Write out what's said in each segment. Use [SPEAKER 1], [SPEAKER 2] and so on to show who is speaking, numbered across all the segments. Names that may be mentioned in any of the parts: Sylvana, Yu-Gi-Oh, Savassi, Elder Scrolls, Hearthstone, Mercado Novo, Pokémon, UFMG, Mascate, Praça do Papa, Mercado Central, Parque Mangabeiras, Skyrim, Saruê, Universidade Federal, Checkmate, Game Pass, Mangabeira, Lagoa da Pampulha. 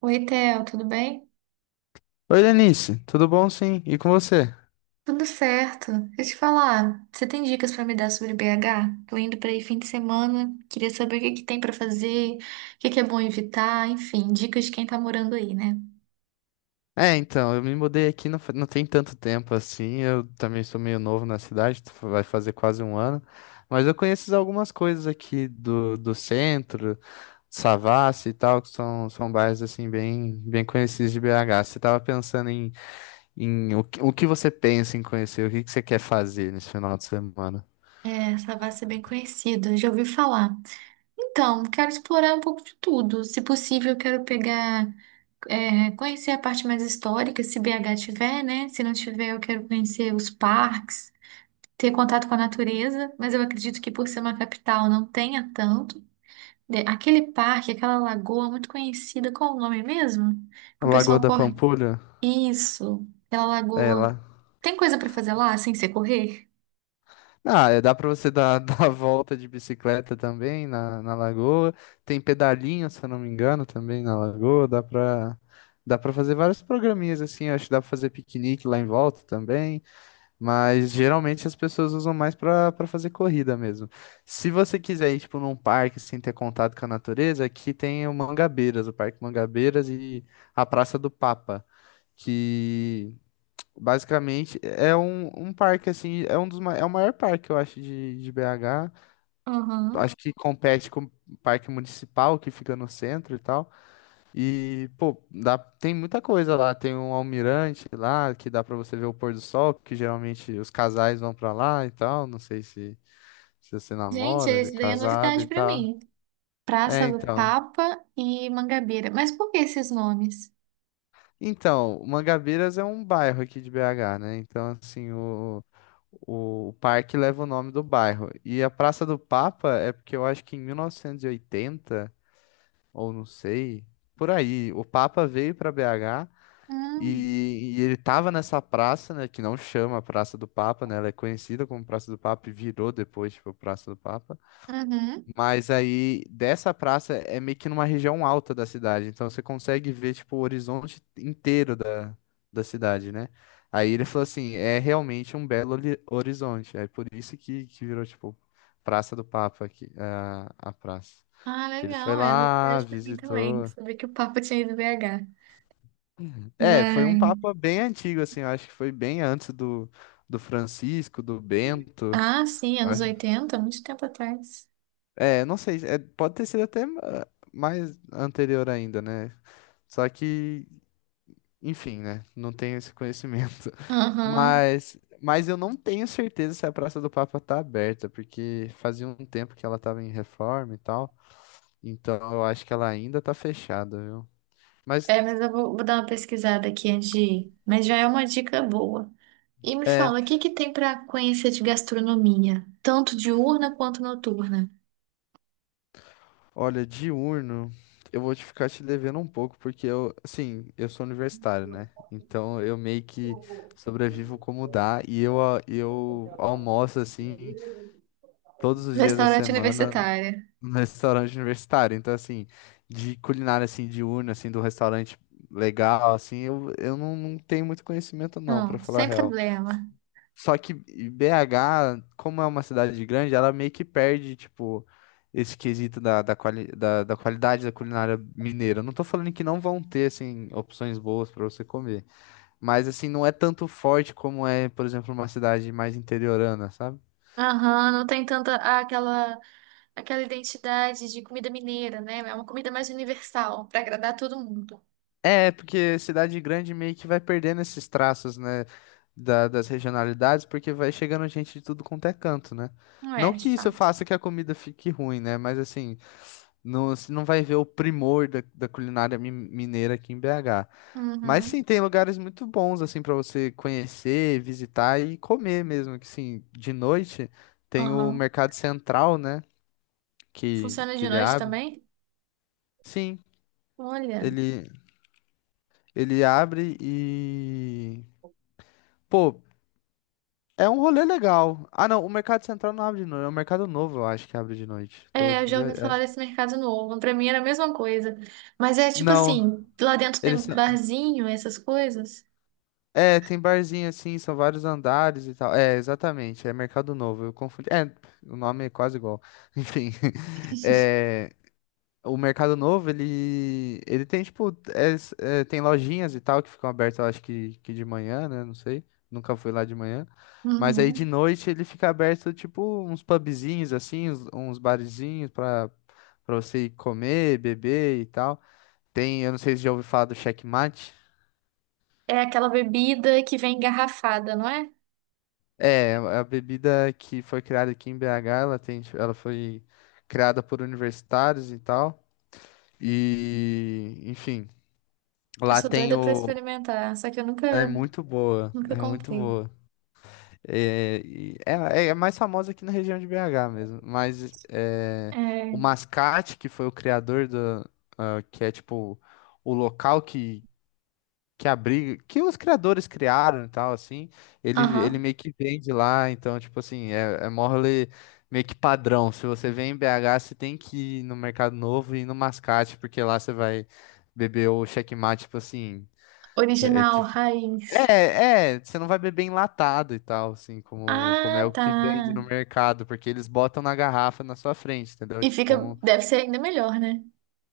[SPEAKER 1] Oi, Theo, tudo bem?
[SPEAKER 2] Oi, Lenice, tudo bom sim? E com você?
[SPEAKER 1] Tudo certo. Deixa eu te falar, você tem dicas pra me dar sobre BH? Tô indo pra aí fim de semana, queria saber o que tem pra fazer, o que é bom evitar, enfim, dicas de quem tá morando aí, né?
[SPEAKER 2] Eu me mudei aqui não, não tem tanto tempo assim. Eu também sou meio novo na cidade, vai fazer quase um ano, mas eu conheço algumas coisas aqui do centro, Savassi e tal, que são bairros assim bem conhecidos de BH. Você estava pensando em o que você pensa em conhecer, que você quer fazer nesse final de semana?
[SPEAKER 1] É, Savassi é bem conhecido, já ouvi falar. Então, quero explorar um pouco de tudo. Se possível, eu quero pegar, conhecer a parte mais histórica, se BH tiver, né? Se não tiver, eu quero conhecer os parques, ter contato com a natureza, mas eu acredito que por ser uma capital não tenha tanto. Aquele parque, aquela lagoa muito conhecida, qual o nome mesmo? Que o
[SPEAKER 2] Lagoa
[SPEAKER 1] pessoal
[SPEAKER 2] da
[SPEAKER 1] corre.
[SPEAKER 2] Pampulha?
[SPEAKER 1] Isso, aquela
[SPEAKER 2] É,
[SPEAKER 1] lagoa.
[SPEAKER 2] lá.
[SPEAKER 1] Tem coisa pra fazer lá sem ser correr?
[SPEAKER 2] Ah, é, dá pra você dar, dar a volta de bicicleta também na lagoa. Tem pedalinho, se eu não me engano, também na lagoa. Dá pra fazer vários programinhas assim. Acho que dá pra fazer piquenique lá em volta também. Mas geralmente as pessoas usam mais pra fazer corrida mesmo. Se você quiser ir, tipo, num parque, assim, ter contato com a natureza, aqui tem o Mangabeiras, o Parque Mangabeiras e a Praça do Papa. Que Basicamente, é um parque, assim, é um dos, é o maior parque, eu acho, de BH.
[SPEAKER 1] Aham.
[SPEAKER 2] Acho que compete com o parque municipal, que fica no centro e tal. E, pô, dá, tem muita coisa lá. Tem um almirante lá, que dá pra você ver o pôr do sol, que geralmente os casais vão pra lá e tal. Não sei se você
[SPEAKER 1] Gente,
[SPEAKER 2] namora,
[SPEAKER 1] esse
[SPEAKER 2] se é
[SPEAKER 1] daí é
[SPEAKER 2] casado
[SPEAKER 1] novidade
[SPEAKER 2] e
[SPEAKER 1] pra
[SPEAKER 2] tal.
[SPEAKER 1] mim.
[SPEAKER 2] É,
[SPEAKER 1] Praça do
[SPEAKER 2] então.
[SPEAKER 1] Papa e Mangabeira. Mas por que esses nomes?
[SPEAKER 2] Então, Mangabeiras é um bairro aqui de BH, né? Então, assim, o parque leva o nome do bairro. E a Praça do Papa é porque eu acho que em 1980, ou não sei, por aí, o Papa veio para BH
[SPEAKER 1] Hum,
[SPEAKER 2] e ele tava nessa praça, né? Que não chama Praça do Papa, né? Ela é conhecida como Praça do Papa e virou depois, tipo, Praça do Papa.
[SPEAKER 1] uhum.
[SPEAKER 2] Mas aí, dessa praça é meio que numa região alta da cidade, então você consegue ver, tipo, o horizonte inteiro da cidade, né? Aí ele falou assim, é realmente um belo horizonte, é por isso que virou, tipo, Praça do Papa, aqui, a praça.
[SPEAKER 1] Ah,
[SPEAKER 2] Que ele foi
[SPEAKER 1] legal, é
[SPEAKER 2] lá,
[SPEAKER 1] novidade pra mim também.
[SPEAKER 2] visitou.
[SPEAKER 1] Saber que o Papa tinha ido BH.
[SPEAKER 2] É, foi um
[SPEAKER 1] Mas.
[SPEAKER 2] papa bem antigo, assim, eu acho que foi bem antes do Francisco, do Bento.
[SPEAKER 1] Ah, sim,
[SPEAKER 2] eu
[SPEAKER 1] anos
[SPEAKER 2] acho-
[SPEAKER 1] 80, muito tempo atrás.
[SPEAKER 2] É, não sei, é, pode ter sido até mais anterior ainda, né? Só que, enfim, né? Não tenho esse conhecimento.
[SPEAKER 1] Aham.
[SPEAKER 2] Mas eu não tenho certeza se a Praça do Papa tá aberta, porque fazia um tempo que ela tava em reforma e tal. Então eu acho que ela ainda tá fechada, viu? Mas
[SPEAKER 1] É, mas eu vou dar uma pesquisada aqui antes de ir. Mas já é uma dica boa. E me
[SPEAKER 2] é,
[SPEAKER 1] fala, o que que tem para conhecer de gastronomia? Tanto diurna quanto noturna.
[SPEAKER 2] olha, diurno, eu vou te ficar te devendo um pouco, porque eu, assim, eu sou universitário, né? Então eu meio que sobrevivo como dá e eu, eu almoço assim todos os dias da
[SPEAKER 1] Restaurante
[SPEAKER 2] semana
[SPEAKER 1] universitário.
[SPEAKER 2] no restaurante universitário. Então, assim, de culinária, assim, diurna, assim, do restaurante legal, assim, eu não tenho muito conhecimento, não, pra falar a
[SPEAKER 1] Sem
[SPEAKER 2] real.
[SPEAKER 1] problema.
[SPEAKER 2] Só que BH, como é uma cidade grande, ela meio que perde, tipo, esse quesito da, da qualidade da culinária mineira. Eu não tô falando que não vão ter, assim, opções boas pra você comer. Mas, assim, não é tanto forte como é, por exemplo, uma cidade mais interiorana, sabe?
[SPEAKER 1] Aham, não tem tanta aquela, aquela identidade de comida mineira, né? É uma comida mais universal, para agradar todo mundo.
[SPEAKER 2] É, porque cidade grande meio que vai perdendo esses traços, né, das regionalidades, porque vai chegando gente de tudo quanto é canto, né?
[SPEAKER 1] Não
[SPEAKER 2] Não
[SPEAKER 1] é,
[SPEAKER 2] que
[SPEAKER 1] de
[SPEAKER 2] isso
[SPEAKER 1] fato.
[SPEAKER 2] faça que a comida fique ruim, né? Mas assim, não, você não vai ver o primor da culinária mineira aqui em BH. Mas sim,
[SPEAKER 1] Uhum,
[SPEAKER 2] tem lugares muito bons, assim, para você conhecer, visitar e comer mesmo. Que sim, de noite tem o
[SPEAKER 1] aham.
[SPEAKER 2] Mercado Central, né? Que,
[SPEAKER 1] Funciona
[SPEAKER 2] que
[SPEAKER 1] de
[SPEAKER 2] ele
[SPEAKER 1] noite
[SPEAKER 2] abre.
[SPEAKER 1] também?
[SPEAKER 2] Sim,
[SPEAKER 1] Olha.
[SPEAKER 2] ele, ele abre e. Pô, é um rolê legal. Ah, não, o Mercado Central não abre de noite. É o Mercado Novo, eu acho que abre de noite.
[SPEAKER 1] É, eu
[SPEAKER 2] Tô
[SPEAKER 1] já ouvi
[SPEAKER 2] vendo. É.
[SPEAKER 1] falar desse mercado novo. Pra mim era a mesma coisa. Mas é tipo
[SPEAKER 2] Não,
[SPEAKER 1] assim, lá dentro tem
[SPEAKER 2] eles. São-
[SPEAKER 1] barzinho, essas coisas.
[SPEAKER 2] É, tem barzinho assim, são vários andares e tal. É, exatamente, é Mercado Novo. Eu confundi. É, o nome é quase igual. Enfim. É. O Mercado Novo, ele tem, tipo, tem lojinhas e tal que ficam abertas, eu acho que de manhã, né? Não sei. Nunca fui lá de manhã. Mas aí de
[SPEAKER 1] Uhum.
[SPEAKER 2] noite ele fica aberto, tipo, uns pubzinhos, assim, uns barzinhos pra você ir comer, beber e tal. Tem, eu não sei se já ouviu falar do Checkmate.
[SPEAKER 1] É aquela bebida que vem engarrafada, não é?
[SPEAKER 2] É, a bebida que foi criada aqui em BH, ela foi criada por universitários e tal. E, enfim,
[SPEAKER 1] Eu
[SPEAKER 2] lá
[SPEAKER 1] sou
[SPEAKER 2] tem
[SPEAKER 1] doida pra
[SPEAKER 2] o,
[SPEAKER 1] experimentar, só que eu
[SPEAKER 2] é
[SPEAKER 1] nunca,
[SPEAKER 2] muito boa,
[SPEAKER 1] nunca
[SPEAKER 2] é muito
[SPEAKER 1] comprei.
[SPEAKER 2] boa. É, e- é, é é mais famosa aqui na região de BH mesmo, mas é, o
[SPEAKER 1] É,
[SPEAKER 2] Mascate, que foi o criador do, ah, que é tipo o local que abriga, que os criadores criaram e tal, assim, ele
[SPEAKER 1] aham.
[SPEAKER 2] meio que vende lá, então, tipo assim, é mole meio que padrão. Se você vem em BH, você tem que ir no Mercado Novo e ir no Mascate, porque lá você vai beber o checkmate, tipo assim, é, é que
[SPEAKER 1] Original, raiz.
[SPEAKER 2] você não vai beber enlatado e tal, assim, como, como
[SPEAKER 1] Ah,
[SPEAKER 2] é o
[SPEAKER 1] tá.
[SPEAKER 2] que vende no mercado, porque eles botam na garrafa na sua frente, entendeu?
[SPEAKER 1] E fica, deve ser ainda melhor, né?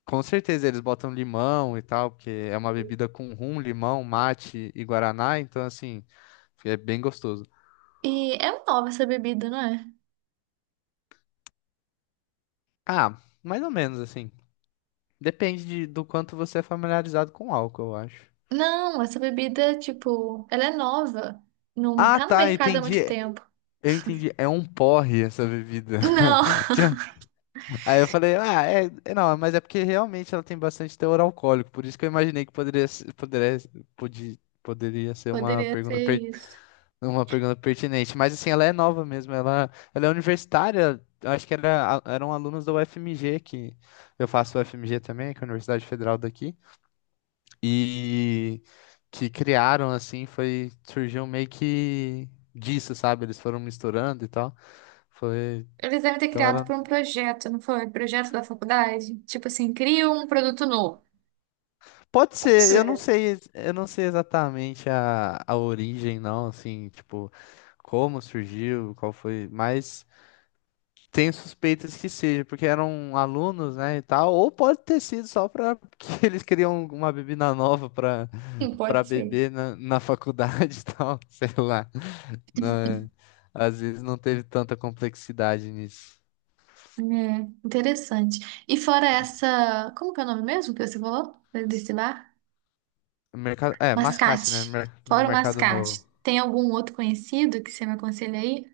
[SPEAKER 2] Com certeza eles botam limão e tal, porque é uma bebida com rum, limão, mate e guaraná, então, assim, é bem gostoso.
[SPEAKER 1] E é nova essa bebida, não é?
[SPEAKER 2] Ah, mais ou menos, assim, depende do quanto você é familiarizado com álcool, eu acho.
[SPEAKER 1] Não, essa bebida, tipo, ela é nova. Não
[SPEAKER 2] Ah,
[SPEAKER 1] tá no
[SPEAKER 2] tá,
[SPEAKER 1] mercado há muito
[SPEAKER 2] entendi.
[SPEAKER 1] tempo.
[SPEAKER 2] Eu entendi. É um porre essa bebida.
[SPEAKER 1] Não.
[SPEAKER 2] Aí eu falei, ah, não, mas é porque realmente ela tem bastante teor alcoólico, por isso que eu imaginei que poderia, se- poderia, podia, poderia ser
[SPEAKER 1] Poderia ser isso.
[SPEAKER 2] uma pergunta pertinente. Mas assim, ela é nova mesmo, ela é universitária, eu acho que era, eram alunos da UFMG, que eu faço UFMG também, que é a Universidade Federal daqui, e que criaram, assim, surgiu meio que disso, sabe? Eles foram misturando e tal. Foi.
[SPEAKER 1] Eles devem ter
[SPEAKER 2] Então
[SPEAKER 1] criado
[SPEAKER 2] ela
[SPEAKER 1] por um projeto, não foi? Projeto da faculdade? Tipo assim, cria um produto novo.
[SPEAKER 2] Pode ser,
[SPEAKER 1] Sim.
[SPEAKER 2] eu não sei exatamente a origem, não, assim, tipo, como surgiu, qual foi, mas tenho suspeitas que seja, porque eram alunos, né, e tal, ou pode ter sido só para que eles criam uma bebida nova
[SPEAKER 1] Sim,
[SPEAKER 2] para
[SPEAKER 1] pode ser.
[SPEAKER 2] beber na faculdade e tal, sei lá, né? Às vezes não teve tanta complexidade nisso.
[SPEAKER 1] É, interessante. E fora essa. Como que é o nome mesmo que você falou? Desse bar?
[SPEAKER 2] Mercado, é, mascate, né,
[SPEAKER 1] Mascate.
[SPEAKER 2] no
[SPEAKER 1] Fora o
[SPEAKER 2] mercado novo.
[SPEAKER 1] mascate. Tem algum outro conhecido que você me aconselha aí?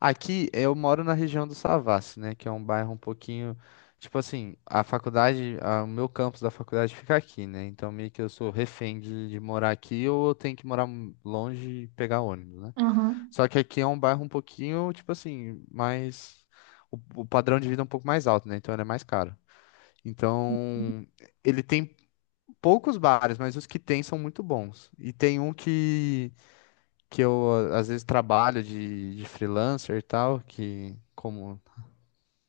[SPEAKER 2] Aqui eu moro na região do Savassi, né? Que é um bairro um pouquinho. Tipo assim, o meu campus da faculdade fica aqui, né? Então meio que eu sou refém de morar aqui ou eu tenho que morar longe e pegar ônibus, né?
[SPEAKER 1] Uhum.
[SPEAKER 2] Só que aqui é um bairro um pouquinho, tipo assim, mais. O padrão de vida é um pouco mais alto, né? Então ele é mais caro. Então, ele tem poucos bares, mas os que tem são muito bons. E tem um que eu às vezes trabalho de freelancer e tal, que como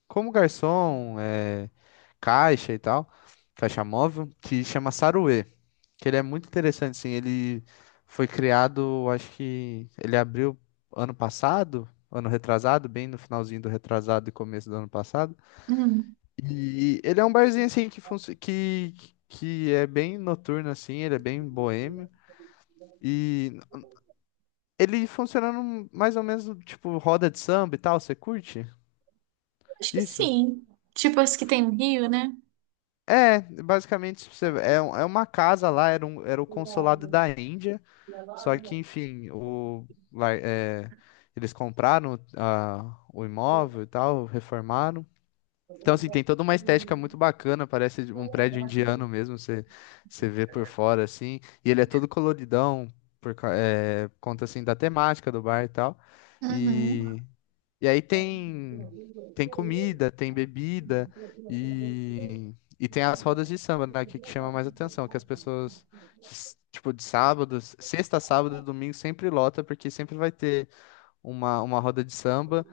[SPEAKER 2] como garçom, é, caixa e tal, caixa móvel, que chama Saruê, que ele é muito interessante, assim, ele foi criado, acho que ele abriu ano passado, ano retrasado, bem no finalzinho do retrasado e começo do ano passado.
[SPEAKER 1] Hum,
[SPEAKER 2] E ele é um barzinho assim que funci- que é bem noturno assim, ele é bem boêmio. E ele funciona mais ou menos no tipo roda de samba e tal, você curte?
[SPEAKER 1] acho que
[SPEAKER 2] Isso?
[SPEAKER 1] sim. Tipo as que tem no Rio, né?
[SPEAKER 2] É, basicamente tipo, é uma casa lá, era, um, era o consulado da Índia, só que enfim, o, lá, é, eles compraram ah, o imóvel e tal, reformaram. Então assim, tem toda uma estética muito bacana, parece de um prédio indiano mesmo, você vê por fora assim, e ele é todo coloridão, conta assim da temática do bar e tal.
[SPEAKER 1] Uhum.
[SPEAKER 2] E e aí tem comida, tem bebida e tem as rodas de samba, né, que chama mais atenção, que as pessoas tipo de sábado, sexta, sábado e domingo sempre lota porque sempre vai ter uma roda de samba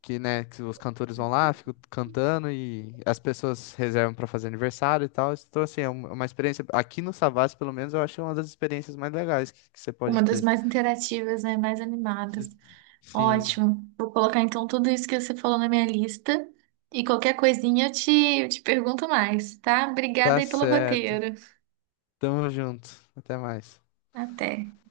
[SPEAKER 2] que, né, que os cantores vão lá, ficam cantando e as pessoas reservam para fazer aniversário e tal. Então assim, é uma experiência aqui no Savassi, pelo menos eu acho uma das experiências mais legais que você
[SPEAKER 1] Uma
[SPEAKER 2] pode
[SPEAKER 1] das
[SPEAKER 2] ter.
[SPEAKER 1] mais interativas, né? Mais animadas.
[SPEAKER 2] Sim,
[SPEAKER 1] Ótimo. Vou colocar então tudo isso que você falou na minha lista. E qualquer coisinha eu te pergunto mais, tá? Obrigada
[SPEAKER 2] tá
[SPEAKER 1] aí pelo
[SPEAKER 2] certo.
[SPEAKER 1] roteiro.
[SPEAKER 2] Tamo junto. Até mais.
[SPEAKER 1] Até.